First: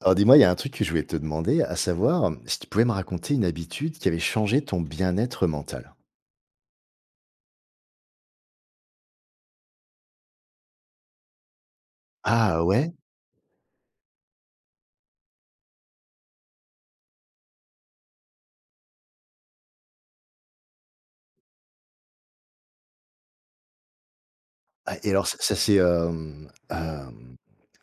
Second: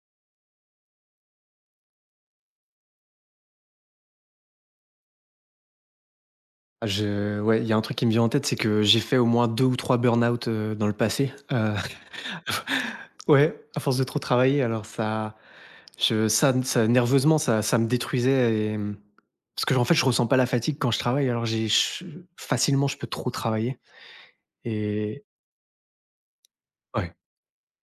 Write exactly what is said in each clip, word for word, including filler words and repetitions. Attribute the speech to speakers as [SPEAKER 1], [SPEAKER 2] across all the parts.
[SPEAKER 1] Alors dis-moi, il y a un truc que je voulais te demander, à savoir si tu pouvais me raconter une habitude qui avait changé ton bien-être mental?
[SPEAKER 2] Ah, je ouais, il y a un truc qui me vient en tête, c'est que j'ai fait au moins deux ou trois burn-out, heu, dans le passé, heu,
[SPEAKER 1] Ah ouais?
[SPEAKER 2] ouais, à force de trop travailler, alors ça je ça ça nerveusement, ça ça me détruisait et mmh, parce que, en fait, je ressens pas la fatigue quand je travaille, alors j'ai je facilement, je peux trop travailler
[SPEAKER 1] Ah et
[SPEAKER 2] et
[SPEAKER 1] alors ça ça s'est, hem,
[SPEAKER 2] ouais,
[SPEAKER 1] hem,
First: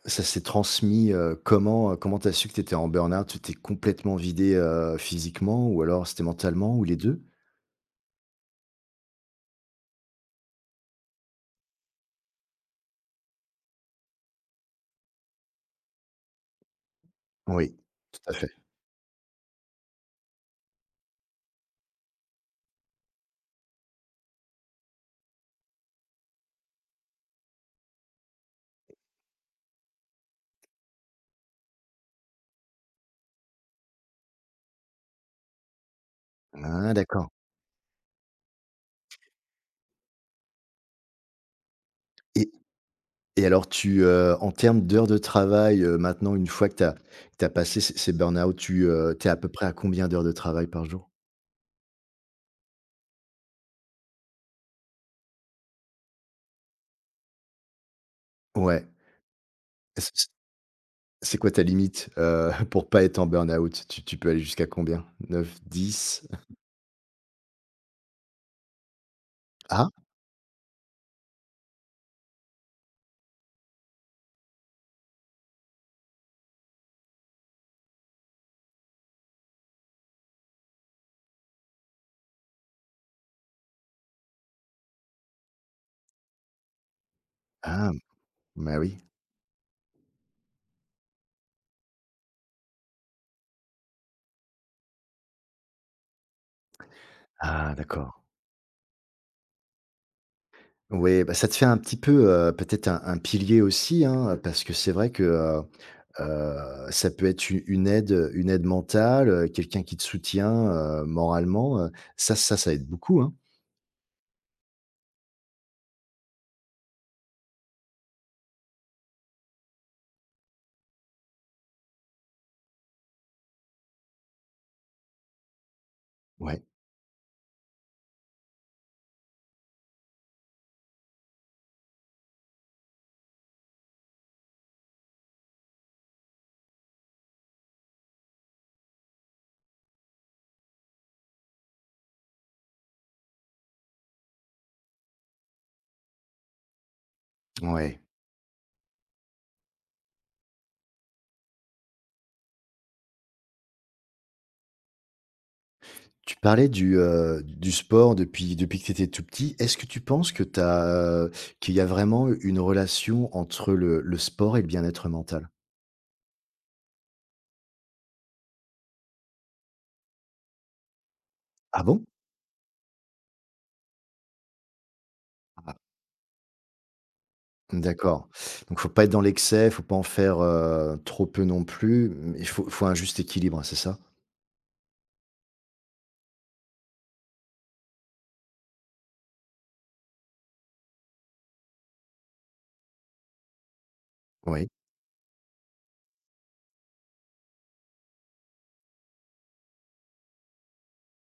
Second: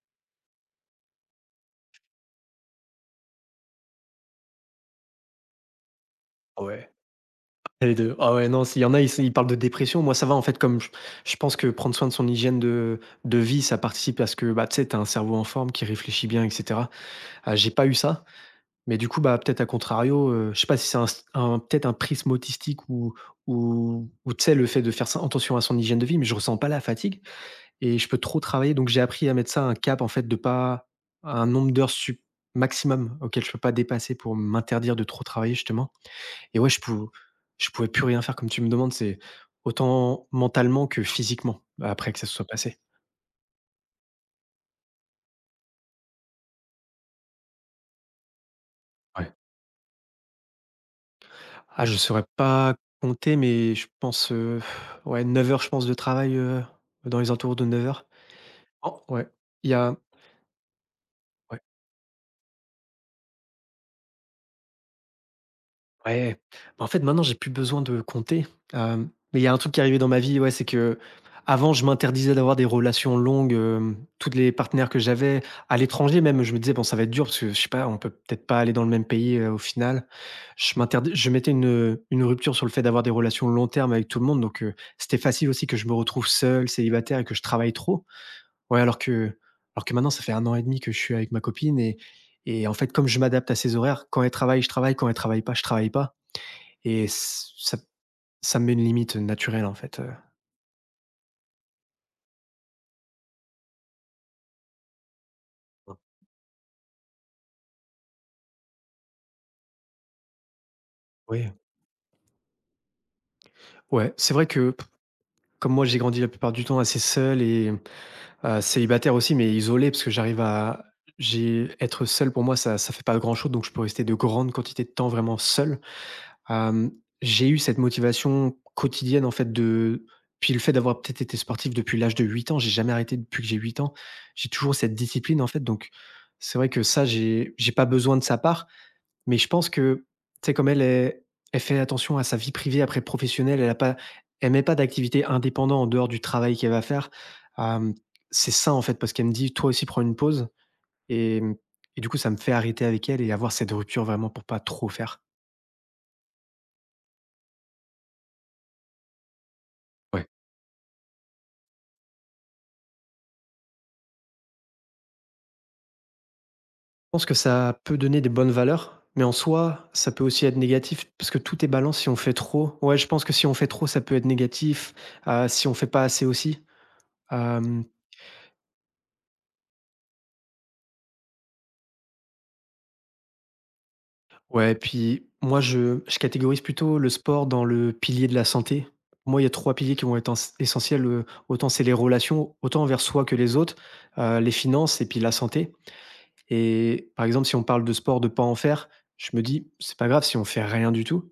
[SPEAKER 1] ça s'est transmis, heu, comment, heu, comment t'as su que t'étais en burn-out? Tu t'es complètement vidé heu, physiquement, ou alors c'était mentalement ou
[SPEAKER 2] ouais,
[SPEAKER 1] les deux?
[SPEAKER 2] les deux. Ah ouais, non, s'il y en a, ils ils parlent de dépression, moi ça va, en fait, comme je je pense que prendre soin de son hygiène de de vie, ça participe à ce que, bah, tu sais, t'as un cerveau en forme qui réfléchit bien et cetera. Ah, j'ai
[SPEAKER 1] Oui,
[SPEAKER 2] pas eu
[SPEAKER 1] tout
[SPEAKER 2] ça.
[SPEAKER 1] à fait.
[SPEAKER 2] Mais du coup, bah, peut-être à contrario, heu, je sais pas si c'est un s un peut-être un prisme autistique ou ou ou tu sais, le fait de faire sen attention à son hygiène de vie, mais je ressens pas la fatigue et je peux trop travailler donc j'ai appris à mettre ça un cap en fait de pas un nombre d'heures sup maximum auquel je peux pas dépasser pour m'interdire de trop travailler justement et ouais, je
[SPEAKER 1] Ah,
[SPEAKER 2] pou
[SPEAKER 1] d'accord.
[SPEAKER 2] je pouvais plus rien faire comme tu me demandes, c'est autant mentalement que physiquement après que ça se soit
[SPEAKER 1] et
[SPEAKER 2] passé.
[SPEAKER 1] et alors tu, heu, en termes d'heures de travail, heu, maintenant une fois que t'as as passé ces ces burn-out, tu, heu, tu
[SPEAKER 2] Ouais.
[SPEAKER 1] à peu près à combien d'heures de travail par jour?
[SPEAKER 2] Ah, je saurais pas compter, mais je pense, heu, ouais, neuf heures, je pense, de travail, heu, dans les entours de neuf heures.
[SPEAKER 1] Ouais.
[SPEAKER 2] Oh! Ouais, il y a ouais.
[SPEAKER 1] C'est quoi ta limite, heu, pour pas être en burn-out? Tu tu peux aller jusqu'à combien? Neuf, dix?
[SPEAKER 2] Ouais. Bah, en fait, maintenant, j'ai plus besoin de compter, hem, mais il y a un truc qui est
[SPEAKER 1] Ah?
[SPEAKER 2] arrivé dans ma vie, ouais, c'est que avant je m'interdisais d'avoir des relations longues, hem, toutes les partenaires que j'avais, à l'étranger même, je me disais: «Bon, ça va être dur parce que, je sais pas, on peut peut-être pas aller dans le même pays, heu, au final». Je m'interdis je mettais une, une rupture sur le fait d'avoir des relations long terme avec tout le monde donc heu, c'était facile aussi que je me retrouve seul, célibataire et que je travaille
[SPEAKER 1] Ah,
[SPEAKER 2] trop.
[SPEAKER 1] bah,
[SPEAKER 2] Ouais,
[SPEAKER 1] oui.
[SPEAKER 2] alors que alors que maintenant, ça fait un an et demi que je suis avec ma copine et et en fait, comme je m'adapte à ses horaires, quand elle travaille, je travaille, quand elle travaille pas, je travaille pas. Et ç
[SPEAKER 1] Ah,
[SPEAKER 2] ça
[SPEAKER 1] d'accord.
[SPEAKER 2] ça me met une limite, naturelle, en fait, heu.
[SPEAKER 1] Ouais, bah, ça te fait un petit peu, heu, peut-être un un pilier aussi, hein, parce que c'est vrai que, heu
[SPEAKER 2] Ah
[SPEAKER 1] heu, ça peut être u une aide, une aide mentale, heu, quelqu'un qui te soutient, heu,
[SPEAKER 2] oui.
[SPEAKER 1] moralement, heu, ça ça ça aide beaucoup, hein?
[SPEAKER 2] Ouais, c'est vrai que p- comme moi j'ai grandi la plupart du temps assez seul et heu, célibataire aussi, mais isolé parce que j'arrive à j'ai être seul pour moi ça ça fait pas grand chose donc je peux rester de grandes quantités de temps vraiment seul.
[SPEAKER 1] Ouais,
[SPEAKER 2] Hem, j'ai eu cette motivation quotidienne en fait de puis le fait d'avoir peut-être été sportif depuis l'âge de huit ans, j'ai jamais arrêté depuis que j'ai huit ans. J'ai toujours cette discipline en fait donc c'est vrai que ça j'ai j'ai pas besoin de sa part. Mais je pense que, tu sais, comme elle, elle elle fait attention à sa vie privée après professionnelle, elle a pas elle met pas d'activité indépendante en dehors du travail qu'elle va faire. Hem,
[SPEAKER 1] ouais.
[SPEAKER 2] c'est ça, en fait, parce qu'elle me dit: «Toi aussi, prends une pause» et mmh et du coup, ça me fait arrêter avec elle et avoir cette rupture vraiment pour pas trop faire.
[SPEAKER 1] Tu parlais du, heu, du sport depuis depuis que tu étais tout petit. Est-ce que tu
[SPEAKER 2] Ouais. Je
[SPEAKER 1] penses que t'as euh, qu'il y a vraiment une relation entre le le sport et le bien-être mental?
[SPEAKER 2] pense que ça peut donner des bonnes valeurs, mais en soi, ça peut aussi être négatif parce que tout est
[SPEAKER 1] Ah
[SPEAKER 2] balance
[SPEAKER 1] bon?
[SPEAKER 2] si on fait trop. Ouais, je pense que si on fait trop, ça peut être négatif, heu, si
[SPEAKER 1] Ah,
[SPEAKER 2] on fait pas assez aussi. Hem
[SPEAKER 1] d'accord. Donc faut pas être dans l'excès, faut pas en faire, heu, trop peu non plus, mais il faut faut un juste équilibre, c'est ça?
[SPEAKER 2] Ouais, puis moi, je je catégorise plutôt le sport dans le pilier de la santé. Pour moi, il y a trois piliers qui vont être ess essentiels, heu, autant c'est les relations, autant envers soi que les autres, heu, les
[SPEAKER 1] Oui.
[SPEAKER 2] finances et puis la santé et par exemple, si on parle de sport, de pas en faire, je me dis: «C'est pas grave si on fait rien du tout».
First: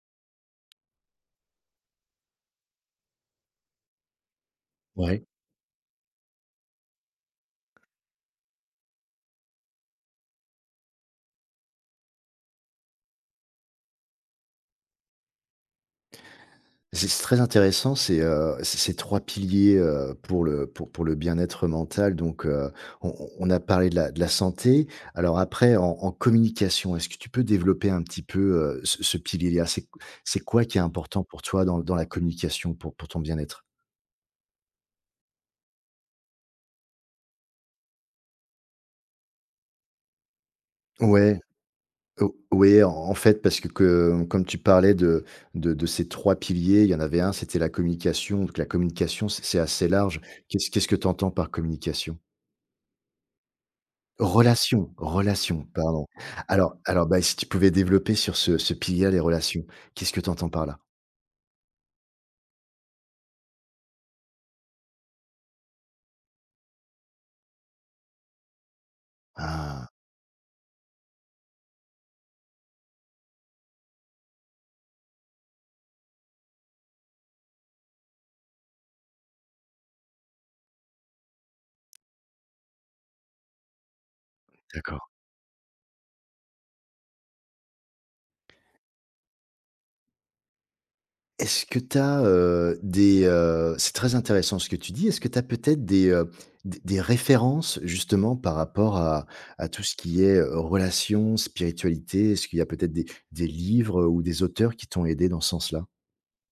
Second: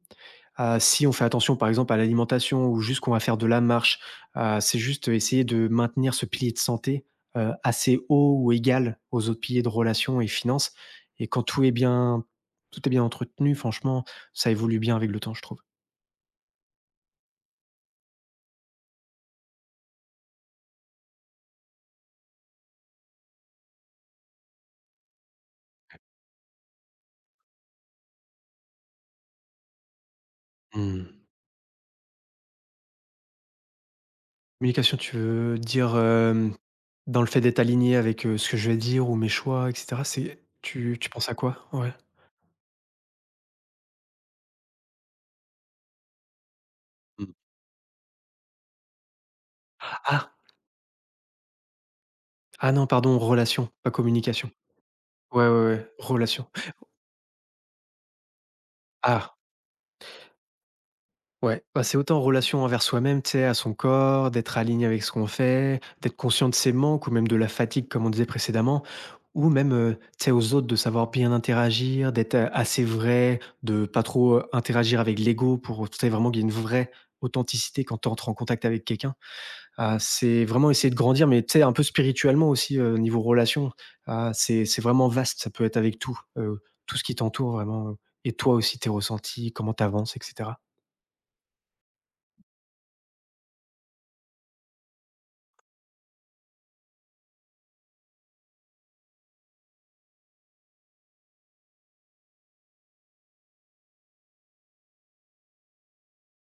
[SPEAKER 2] Heu, si on fait attention, par exemple, à l'alimentation ou juste qu'on va faire de la marche, heu, c'est juste
[SPEAKER 1] Oui.
[SPEAKER 2] essayer de maintenir ce pilier de santé, heu, assez haut ou égal aux autres piliers de relations et finances et quand tout est bien tout est bien entretenu, franchement, ça évolue bien avec le temps, je trouve.
[SPEAKER 1] C'est c'est très intéressant, c'est, heu, c'est ces trois piliers, heu, pour le pour pour le bien-être mental donc, heu, on on on a parlé de la de la santé. Alors après en en communication, est-ce que tu peux développer un petit peu, heu, ce ce pilier-là? C'est c'est quoi qui est
[SPEAKER 2] Mmh.
[SPEAKER 1] important pour toi dans dans la communication pour pour ton bien-être?
[SPEAKER 2] Communication, tu veux dire, hem, dans le fait d'être aligné avec, heu, ce que je vais dire ou mes choix et cetera, c'est tu tu penses à
[SPEAKER 1] Ouais,
[SPEAKER 2] quoi? Ouais.
[SPEAKER 1] o oui, en en fait, parce que que comme tu parlais de de de ces trois piliers, il y en avait un,
[SPEAKER 2] Mmh.
[SPEAKER 1] c'était la communication, donc la communication, c'est c'est assez large.
[SPEAKER 2] Ah!
[SPEAKER 1] Qu'est-ce qu'est-ce que tu entends par communication?
[SPEAKER 2] Ah non, pardon, relation, pas communication.
[SPEAKER 1] Relations,
[SPEAKER 2] Ouais, ouais,
[SPEAKER 1] relations,
[SPEAKER 2] ouais,
[SPEAKER 1] pardon.
[SPEAKER 2] relation.
[SPEAKER 1] Alors alors, bah, si tu pouvais développer sur ce ce pilier, les
[SPEAKER 2] Ah!
[SPEAKER 1] relations, qu'est-ce que tu entends par là?
[SPEAKER 2] Ouais, bah, c'est autant en relation envers soi-même, tu sais, à son corps, d'être aligné avec ce qu'on fait, d'être conscient de ses manques ou même de la fatigue, comme on disait précédemment, ou même,
[SPEAKER 1] Ah,
[SPEAKER 2] euh, tu sais, aux autres de savoir bien interagir, d'être euh, assez vrai, de pas trop euh, interagir avec l'ego pour, tu sais, vraiment qu'il y ait une vraie authenticité quand tu entres en contact avec quelqu'un. Ah, c'est vraiment essayer de grandir, mais tu sais, un peu spirituellement aussi, euh, niveau relation. Ah, c'est c'est
[SPEAKER 1] d'accord.
[SPEAKER 2] vraiment vaste, ça peut être avec tout, euh, tout ce qui t'entoure vraiment, euh, et toi aussi, tes ressentis, comment tu avances, et cetera.
[SPEAKER 1] Est-ce que tu as, des, heu C'est très intéressant ce que tu dis. Est-ce que tu as peut-être des, heu, des des références justement par rapport à à tout ce qui est, heu, relations, spiritualité? Est-ce qu'il y a peut-être des des livres ou des auteurs qui t'ont aidé dans ce sens-là?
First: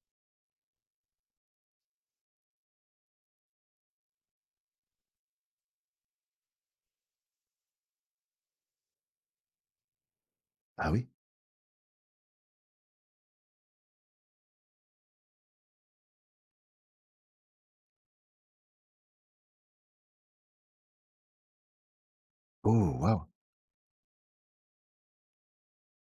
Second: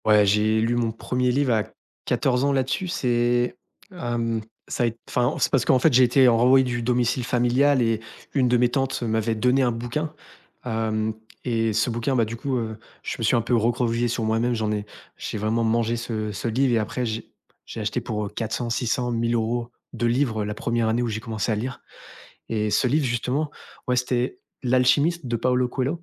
[SPEAKER 2] Ouais, j'ai lu mon premier livre à quatorze ans là-dessus, c'est, hem, ça a été. Enfin, c'est parce qu'en fait, j'ai été renvoyé du domicile familial et une de mes tantes m'avait donné un bouquin,
[SPEAKER 1] Ah oui?
[SPEAKER 2] hem et ce bouquin, bah, du coup, heu, je me suis un peu recroquevillé sur moi-même, j'en ai j'ai vraiment mangé ce ce livre et après j'ai j'ai acheté pour, heu, quatre cents six cents mille euros de livres la première année où j'ai commencé à lire et ce
[SPEAKER 1] Oh,
[SPEAKER 2] livre
[SPEAKER 1] waouh!
[SPEAKER 2] justement, ouais, c'était «L'Alchimiste» de Paulo Coelho.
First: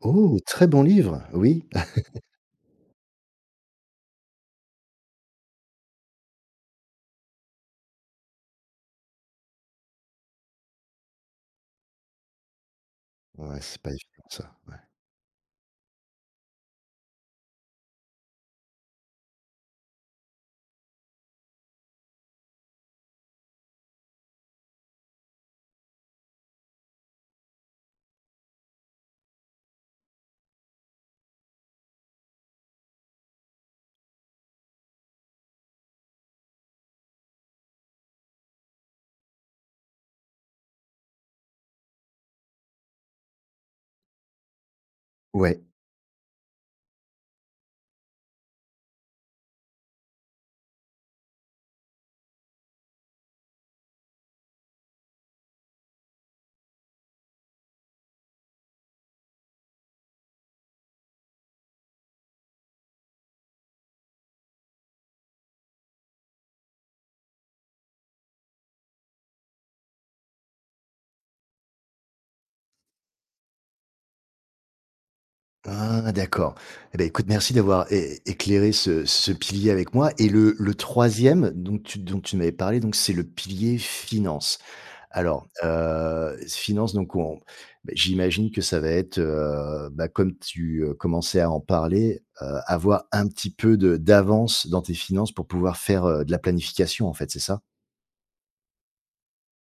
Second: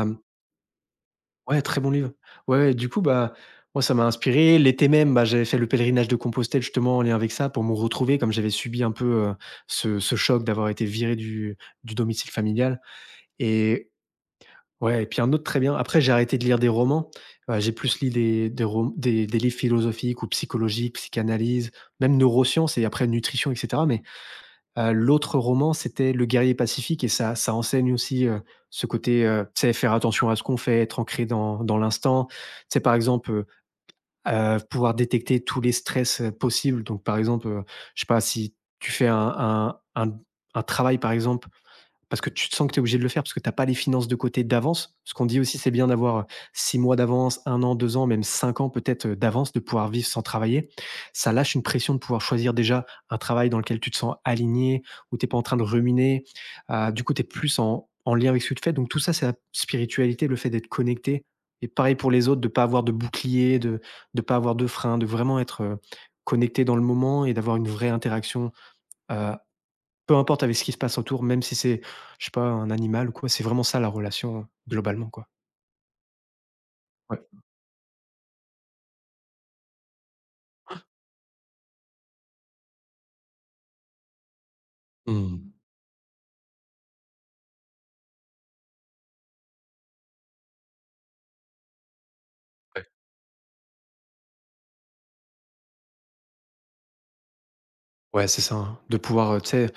[SPEAKER 1] Oh, très bon livre! Oui.
[SPEAKER 2] Ouais, très bon livre. Ouais, ouais, du coup, bah, moi, ça m'a inspiré. L'été même, bah, j'avais fait le pèlerinage de Compostelle justement en lien avec ça pour me retrouver, comme j'avais subi un peu euh, ce, ce choc d'avoir été viré du, du domicile familial.
[SPEAKER 1] Ouais, c'est
[SPEAKER 2] Et
[SPEAKER 1] pas évident ça, ouais.
[SPEAKER 2] ouais, et puis un autre très bien. Après, j'ai arrêté de lire des romans. Euh, j'ai plus lu des, des, rom- des, des livres philosophiques ou psychologiques, psychanalyse, même neurosciences et après nutrition, et cetera. Mais Heu, l'autre roman, c'était Le guerrier pacifique et ça ça enseigne aussi, heu, ce côté, heu, tu sais, faire attention à ce qu'on fait, être ancré dans dans l'instant. Tu sais, par exemple, heu heu, pouvoir détecter tous les stress, heu, possibles. Donc par exemple, heu, je sais pas, si tu fais un un un un travail, par exemple, parce que tu te sens que tu es obligé de le faire, parce que tu as pas les finances de côté d'avance. Ce qu'on dit aussi,
[SPEAKER 1] Ouais.
[SPEAKER 2] c'est bien d'avoir, heu, six mois d'avance, un an, deux ans, même cinq ans peut-être, heu, d'avance, de pouvoir vivre sans travailler. Ça lâche une pression de pouvoir choisir déjà un travail dans lequel tu te sens aligné, où tu es pas en train de ruminer. Heu, du coup, tu es plus en en lien avec ce que tu fais. Donc tout ça, c'est la spiritualité, le fait d'être connecté et pareil pour les autres, de ne pas avoir de bouclier, de ne pas avoir de frein, de vraiment être, heu, connecté dans le moment et d'avoir une vraie interaction, heu peu importe avec ce qui se passe autour, même si c'est, je sais pas, un animal ou quoi, c'est vraiment ça la relation, heu, globalement, quoi.
[SPEAKER 1] Ah, d'accord. Eh beh,
[SPEAKER 2] Ouais.
[SPEAKER 1] écoute, merci d'avoir é éclairé ce ce pilier avec moi et le le troisième dont tu dont tu m'avais parlé, donc c'est le pilier finances. Alors,
[SPEAKER 2] Mmh.
[SPEAKER 1] heu, finances, donc on beh, j'imagine que ça va être, heu, bah, comme tu, heu, commençais à en parler, heu,
[SPEAKER 2] Ouais.
[SPEAKER 1] avoir un petit peu de d'avance dans tes finances pour pouvoir faire, heu, de la planification, en fait, c'est ça?
[SPEAKER 2] Ouais, c'est ça, hein. De pouvoir, heu, tu sais,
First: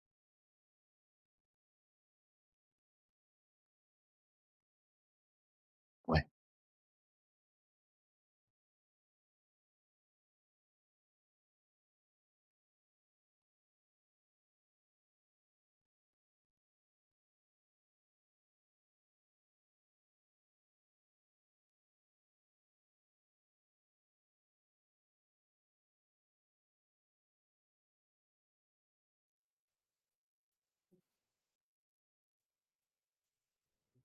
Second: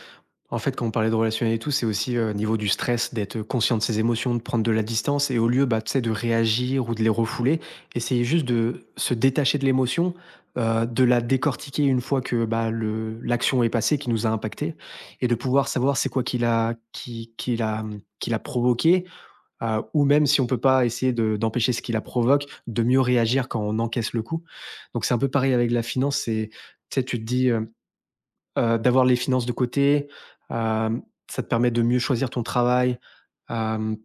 [SPEAKER 2] en fait, quand on parlait de relationnel et tout, c'est aussi, heu, niveau du stress, d'être conscient de ses émotions, de prendre de la distance et au lieu, bah, tu sais, de
[SPEAKER 1] Ouais.
[SPEAKER 2] réagir ou de les refouler, essayer juste de se détacher de l'émotion, heu, de la décortiquer une fois que, bah, le l'action est passée, qui nous a impactés et de pouvoir savoir c'est quoi qui l'a qui qui l'a, mmh, qui l'a provoqué. Heu, ou même si on peut pas essayer de d'empêcher ce qui la provoque, de mieux réagir quand on encaisse le coup. Donc c'est un peu pareil avec la finance, c'est tu sais, tu te dis, hem, heu, d'avoir les finances de côté, hem, ça te permet de mieux choisir ton travail, hem,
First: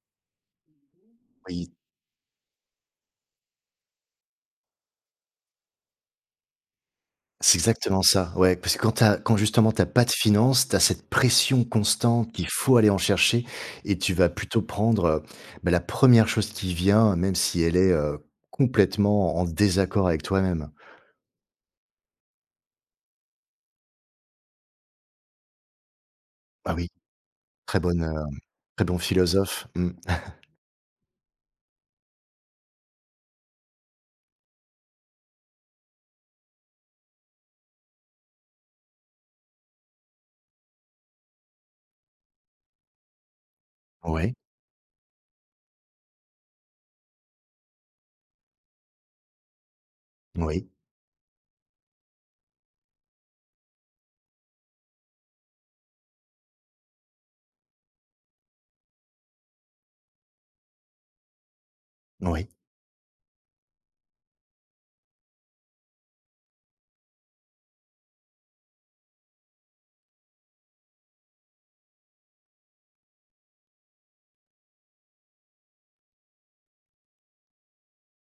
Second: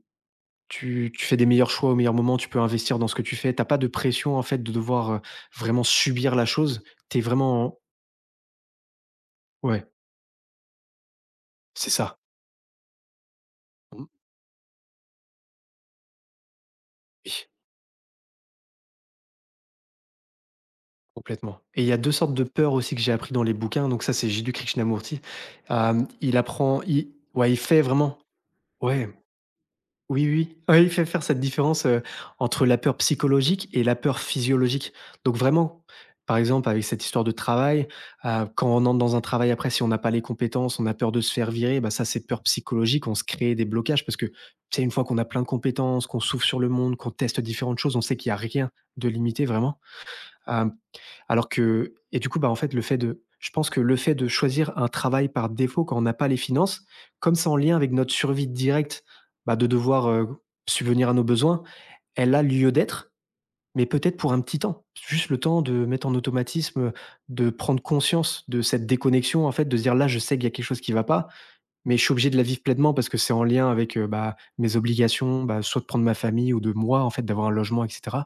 [SPEAKER 2] tu tu fais des meilleurs
[SPEAKER 1] Oui.
[SPEAKER 2] choix au meilleur moment, tu peux investir dans ce que tu fais. T'as pas de pression, en fait, de devoir, heu, vraiment subir la chose. Tu es
[SPEAKER 1] C'est
[SPEAKER 2] vraiment
[SPEAKER 1] exactement ça, ouais, parce que quand tu as quand justement tu
[SPEAKER 2] Ouais,
[SPEAKER 1] as pas de finances, tu as cette pression
[SPEAKER 2] c'est ça.
[SPEAKER 1] constante qu'il faut aller en chercher, et
[SPEAKER 2] Mmh,
[SPEAKER 1] tu vas plutôt prendre, heu, bah, la première chose qui vient,
[SPEAKER 2] oui.
[SPEAKER 1] même si elle est, heu, complètement en désaccord avec toi-même.
[SPEAKER 2] Complètement. Et il y a deux sortes de peurs aussi que j'ai appris dans les bouquins, donc ça c'est Jiddu Krishnamurti. Hem, il
[SPEAKER 1] Ah
[SPEAKER 2] apprend
[SPEAKER 1] oui,
[SPEAKER 2] il ouais, il
[SPEAKER 1] très
[SPEAKER 2] fait
[SPEAKER 1] bonne,
[SPEAKER 2] vraiment
[SPEAKER 1] heu, très bon
[SPEAKER 2] ouais,
[SPEAKER 1] philosophe. Mmh.
[SPEAKER 2] oui, oui, oui, Ouais, il fait faire cette différence, heu, entre la peur psychologique et la peur physiologique. Donc vraiment, par exemple avec cette histoire de travail, heu, quand on entre dans un travail après si on n'a pas les compétences, on a peur de se faire virer, bah, ça c'est peur psychologique, on se crée des blocages parce que,
[SPEAKER 1] Ouais,
[SPEAKER 2] c'est une fois qu'on a plein de compétences, qu'on s'ouvre sur le monde, qu'on teste différentes choses, on sait qu'il y a rien de limité vraiment.
[SPEAKER 1] oui,
[SPEAKER 2] Hem, alors que et du coup, bah, en fait, le fait de je pense que le fait de choisir un travail par défaut quand on n'a pas les finances, comme c'est en lien avec notre survie directe, bah, de devoir, heu, subvenir à nos besoins, elle a
[SPEAKER 1] oui.
[SPEAKER 2] lieu d'être, mais peut-être pour un petit temps. Juste le temps de mettre en automatisme, de prendre conscience de cette déconnexion, en fait, de se dire: «Là, je sais qu'il y a quelque chose qui ne va pas, mais je suis obligé de la vivre pleinement parce que c'est en lien avec, heu, bah, mes obligations, bah, soit de prendre ma famille ou de moi, en fait, d'avoir un logement etc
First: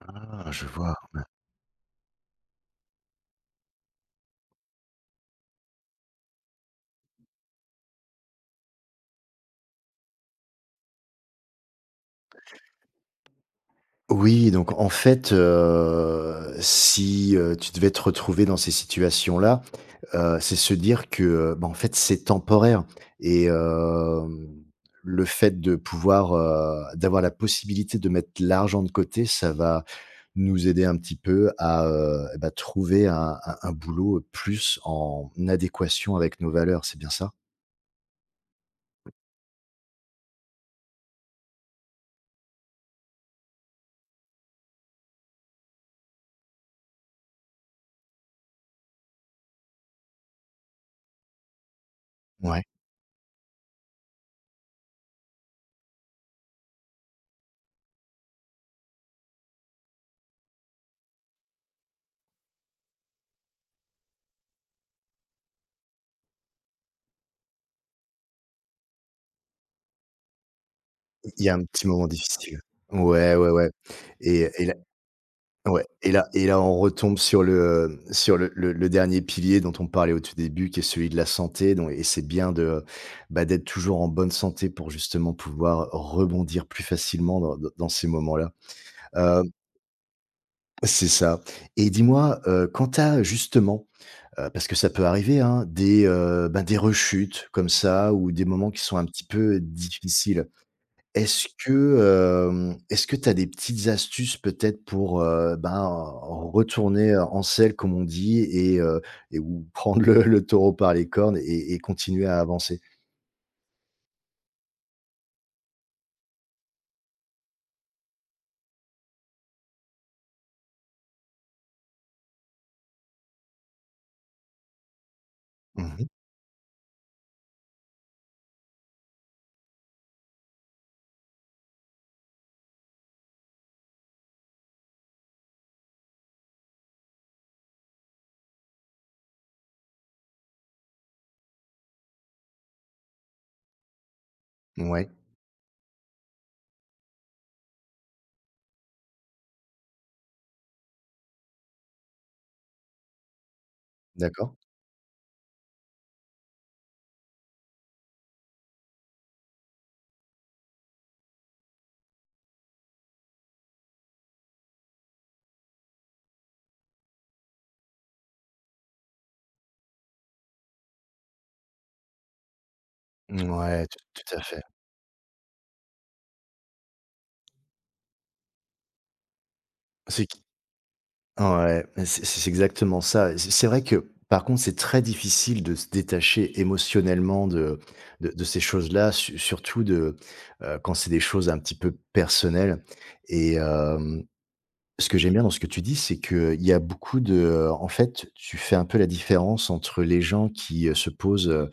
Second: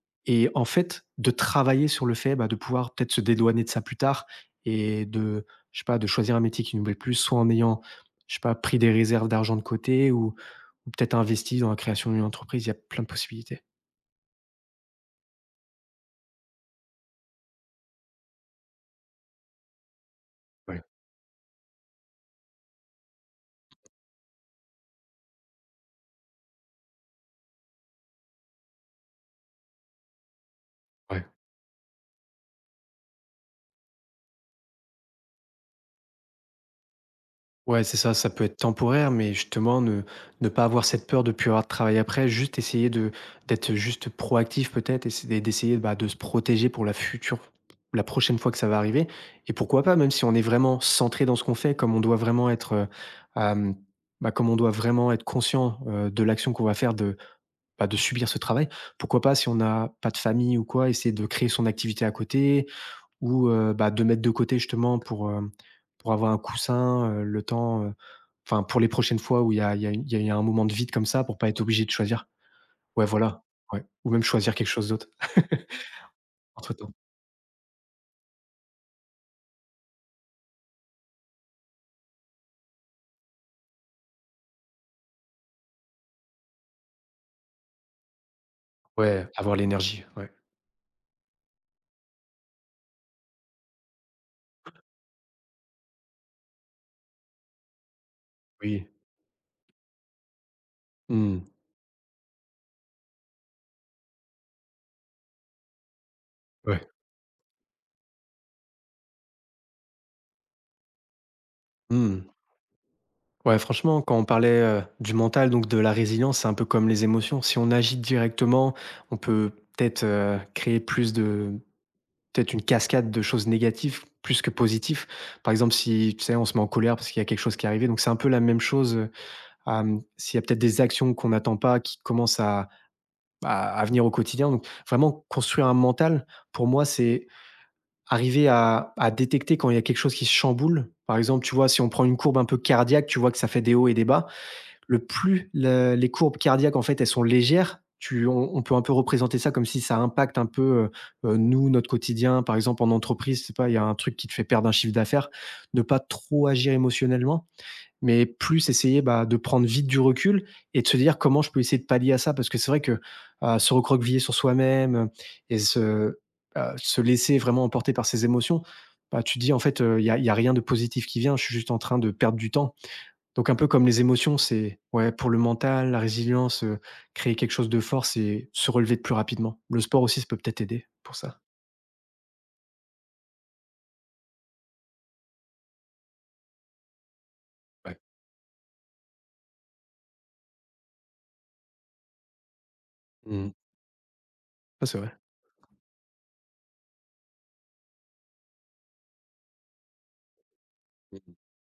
[SPEAKER 1] Ah,
[SPEAKER 2] et en
[SPEAKER 1] je vois.
[SPEAKER 2] fait, de travailler sur le fait, bah, de pouvoir peut-être se dédouaner de ça plus tard et de, je sais pas, de choisir un métier qui nous plaît plus, soit en ayant, je sais pas, pris des réserves d'argent de côté ou ou peut-être investi dans la création d'une entreprise. Il y a plein de possibilités.
[SPEAKER 1] Oui, donc en fait, heu, si, heu, tu devais te retrouver dans ces situations-là, Heu, c'est se
[SPEAKER 2] Ouais,
[SPEAKER 1] dire que, heu, bah, en fait, c'est temporaire, et hem, le fait de pouvoir, heu, d'avoir la possibilité de mettre l'argent de côté, ça va nous aider un petit
[SPEAKER 2] ouais.
[SPEAKER 1] peu à, heu, et bah, trouver un un un boulot plus en adéquation avec nos valeurs, c'est bien ça?
[SPEAKER 2] Ouais, c'est ça, ça peut être temporaire, mais justement, ne, ne pas avoir cette peur de plus avoir de travail après, juste essayer de d'être juste proactif peut-être, essayer d'essayer bah, de se protéger pour la future, la prochaine fois que ça va arriver. Et pourquoi pas, même si on est vraiment centré dans ce qu'on fait, comme on doit vraiment
[SPEAKER 1] Ouais,
[SPEAKER 2] être, euh, euh, bah, comme on doit vraiment être conscient euh, de l'action qu'on va faire, de, bah, de subir ce travail, pourquoi pas, si on n'a pas de famille ou quoi, essayer de créer son activité à côté, ou, heu, bah, de mettre de côté justement pour, hem, pour avoir un coussin, heu, le temps, heu, enfin pour les prochaines fois où il y a il y a il y a un moment de vide comme ça
[SPEAKER 1] il
[SPEAKER 2] pour
[SPEAKER 1] y
[SPEAKER 2] pas
[SPEAKER 1] a
[SPEAKER 2] être
[SPEAKER 1] un
[SPEAKER 2] obligé
[SPEAKER 1] petit
[SPEAKER 2] de
[SPEAKER 1] moment
[SPEAKER 2] choisir.
[SPEAKER 1] difficile.
[SPEAKER 2] Ouais,
[SPEAKER 1] Ouais,
[SPEAKER 2] voilà,
[SPEAKER 1] ouais, ouais,
[SPEAKER 2] ouais, ou même
[SPEAKER 1] et
[SPEAKER 2] choisir quelque
[SPEAKER 1] et
[SPEAKER 2] chose d'autre
[SPEAKER 1] ouais, et là et là, on
[SPEAKER 2] entre-temps.
[SPEAKER 1] retombe sur le, sur le le le dernier pilier dont on parlait au tout début, qui est celui de la santé, donc et c'est bien de, bah, d'être toujours en bonne santé pour justement pouvoir rebondir plus facilement dans dans dans ces moments-là.
[SPEAKER 2] Ouais,
[SPEAKER 1] Hem,
[SPEAKER 2] avoir l'énergie, ouais.
[SPEAKER 1] c'est ça. Et dis-moi, heu, quand tu as justement, heu, parce que ça peut arriver, hein, des, heu, bah, des rechutes comme ça, ou des moments qui
[SPEAKER 2] Oui.
[SPEAKER 1] sont un petit peu difficiles.
[SPEAKER 2] Mmh.
[SPEAKER 1] Est-ce que, hem, est-ce que tu as des petites astuces peut-être pour, heu, ben,
[SPEAKER 2] Ouais.
[SPEAKER 1] retourner en selle comme on dit, et heu et ou prendre le le taureau par les cornes et et
[SPEAKER 2] Mmh.
[SPEAKER 1] continuer à avancer?
[SPEAKER 2] Ouais, franchement, quand on parlait, heu, du mental, donc de la résilience, c'est un peu comme les émotions. Si on agit directement, on peut peut-être, heu, créer plus de peut-être une cascade de choses négatives plus que positives. Par exemple,
[SPEAKER 1] Mmh.
[SPEAKER 2] si, tu sais, on se met en colère parce qu'il y a quelque chose qui est arrivé, donc c'est un peu la même chose, heu, hem, s'il y a peut-être des actions qu'on n'attend pas qui commencent à à à venir au quotidien, donc vraiment construire un mental, pour moi, c'est arriver à à détecter quand il y a quelque chose qui se chamboule. Par exemple, tu vois, si on prend une courbe un peu cardiaque, tu vois que ça fait des hauts et des bas le
[SPEAKER 1] Ouais,
[SPEAKER 2] plus la- les courbes cardiaques en fait elles sont légères, tu on, on peut un peu représenter ça comme si ça impacte un peu, heu heu, nous, notre quotidien. Par exemple, en entreprise, c'est pas, il y a un truc qui te fait
[SPEAKER 1] d'accord.
[SPEAKER 2] perdre un chiffre d'affaires, ne pas trop agir émotionnellement, mais plus essayer, bah, de prendre vite du recul et de se dire: «Comment je peux essayer de pallier à ça?» parce que c'est vrai que, heu, se recroqueviller sur soi-même, heu et se, heu, se laisser vraiment emporter par ses émotions, bah, tu te dis: «En fait, euh, il y a il y a rien de positif qui vient, je suis juste en train de perdre du temps». Donc un peu
[SPEAKER 1] Ouais,
[SPEAKER 2] comme
[SPEAKER 1] tout
[SPEAKER 2] les
[SPEAKER 1] tout
[SPEAKER 2] émotions,
[SPEAKER 1] à fait.
[SPEAKER 2] c'est ouais, pour le mental, la résilience, heu, créer quelque chose de fort, c'est se relever de plus rapidement. Le sport aussi,
[SPEAKER 1] C'est
[SPEAKER 2] ça peut
[SPEAKER 1] qui
[SPEAKER 2] peut-être aider pour ça.
[SPEAKER 1] Ouais, mais c'est c'est exactement ça. C'est c'est vrai que, par contre, c'est très difficile de se détacher émotionnellement de
[SPEAKER 2] Ouais.
[SPEAKER 1] de de ces choses-là, su surtout de, heu, quand c'est des choses un petit peu personnelles.
[SPEAKER 2] Mmh.
[SPEAKER 1] Et
[SPEAKER 2] Ça, c'est
[SPEAKER 1] Ce
[SPEAKER 2] vrai.
[SPEAKER 1] que j'aime bien dans ce que tu dis, c'est qu'il y a beaucoup de, euh, en fait, tu fais un peu la différence entre les gens qui, heu, se
[SPEAKER 2] Mmh.
[SPEAKER 1] posent, heu,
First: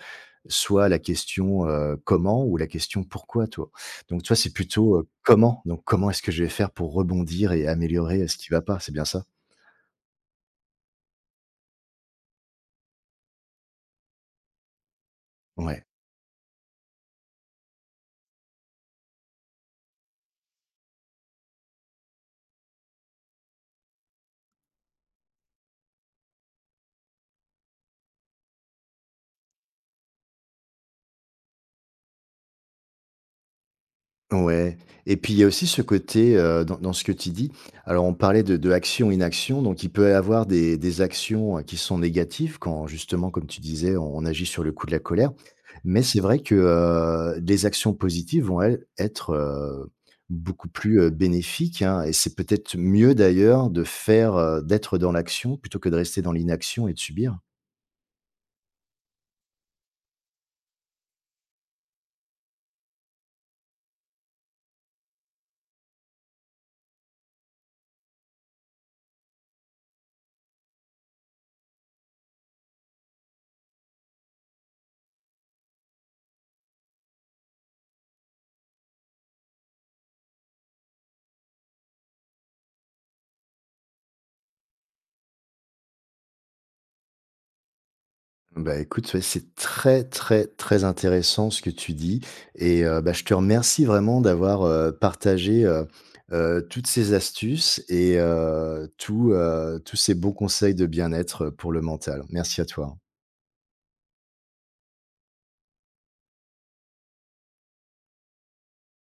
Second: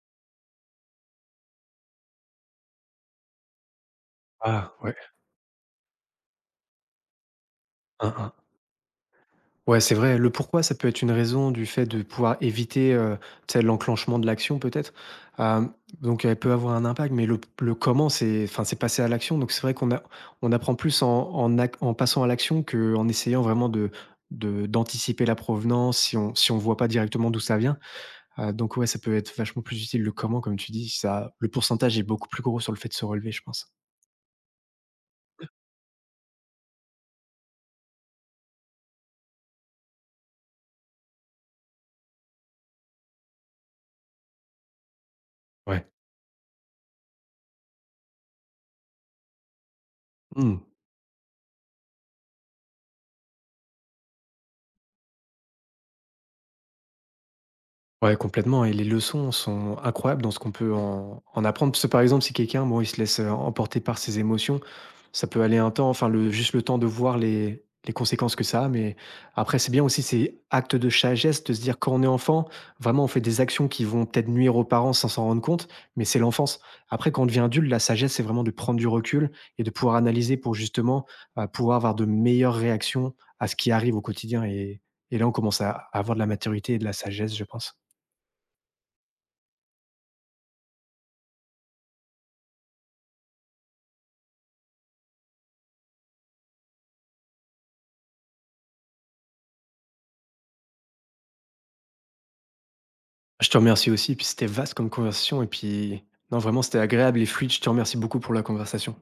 [SPEAKER 1] soit la question, heu, «Comment?», ou la question «Pourquoi?». Toi, donc toi, c'est
[SPEAKER 2] Ah ouais,
[SPEAKER 1] plutôt, heu, «Comment?». Donc comment est-ce que je vais faire pour rebondir et
[SPEAKER 2] hein,
[SPEAKER 1] améliorer, heu,
[SPEAKER 2] hein.
[SPEAKER 1] ce qui va pas, c'est bien ça?
[SPEAKER 2] Ouais, c'est vrai, le pourquoi, ça peut être une raison du fait de pouvoir éviter, heu, tu sais, l'enclenchement de l'action peut-être. Hem,
[SPEAKER 1] Ouais.
[SPEAKER 2] donc elle peut avoir un impact, mais le le comment, c'est enfin, c'est passer à l'action. Donc c'est vrai qu'on a on apprend plus en en ac en passant à l'action qu'en essayant vraiment de de d'anticiper la provenance si on si on voit pas directement d'où ça vient. Heu, donc ouais, ça peut être vachement plus utile. Le comment, comme tu dis, ça le pourcentage est beaucoup plus gros sur le fait de se relever, je pense.
[SPEAKER 1] Ouais, et puis il y a aussi ce côté, heu, dans dans ce que tu dis, alors on parlait de de action-inaction, donc il peut y avoir des des actions, heu, qui sont négatives quand justement, comme tu disais, on on agit sur le coup de la colère.
[SPEAKER 2] Ouais,
[SPEAKER 1] Mais c'est vrai que, heu, les actions positives, vont elles être, heu,
[SPEAKER 2] mmh.
[SPEAKER 1] beaucoup plus, heu, bénéfiques, hein, et c'est peut-être mieux d'ailleurs de faire, heu, d'être dans l'action plutôt que de rester dans l'inaction et de subir.
[SPEAKER 2] Ouais, complètement et les leçons sont incroyables dans ce qu'on peut en en apprendre. Parce que, par exemple, si quelqu'un, bon, il se laisse, heu, emporter par ses émotions, ça peut aller un temps, enfin le juste le temps de voir les les conséquences que ça a, mais après c'est bien aussi, ces actes de sagesse de se dire quand on est enfant, vraiment on fait des actions qui vont peut-être nuire aux parents sans s'en rendre compte, mais c'est l'enfance. Après quand on devient adulte, la sagesse, c'est vraiment de prendre du recul et de pouvoir analyser pour justement, bah, pouvoir avoir de meilleures réactions à ce qui arrive au quotidien et et là on commence à à avoir de la maturité et de la sagesse, je pense.
[SPEAKER 1] Bah, écoute, ouais, c'est très, très, très intéressant ce que tu dis, et heu, bah, je te remercie vraiment d'avoir, heu, partagé, heu heu, toutes ces astuces, et heu, tout, heu, tous ces bons conseils de bien-être pour le mental. Merci à toi.
[SPEAKER 2] Je te remercie aussi, puis c'était vaste comme conversation et puis non, vraiment, c'était agréable et fluide. Je te remercie beaucoup pour la conversation.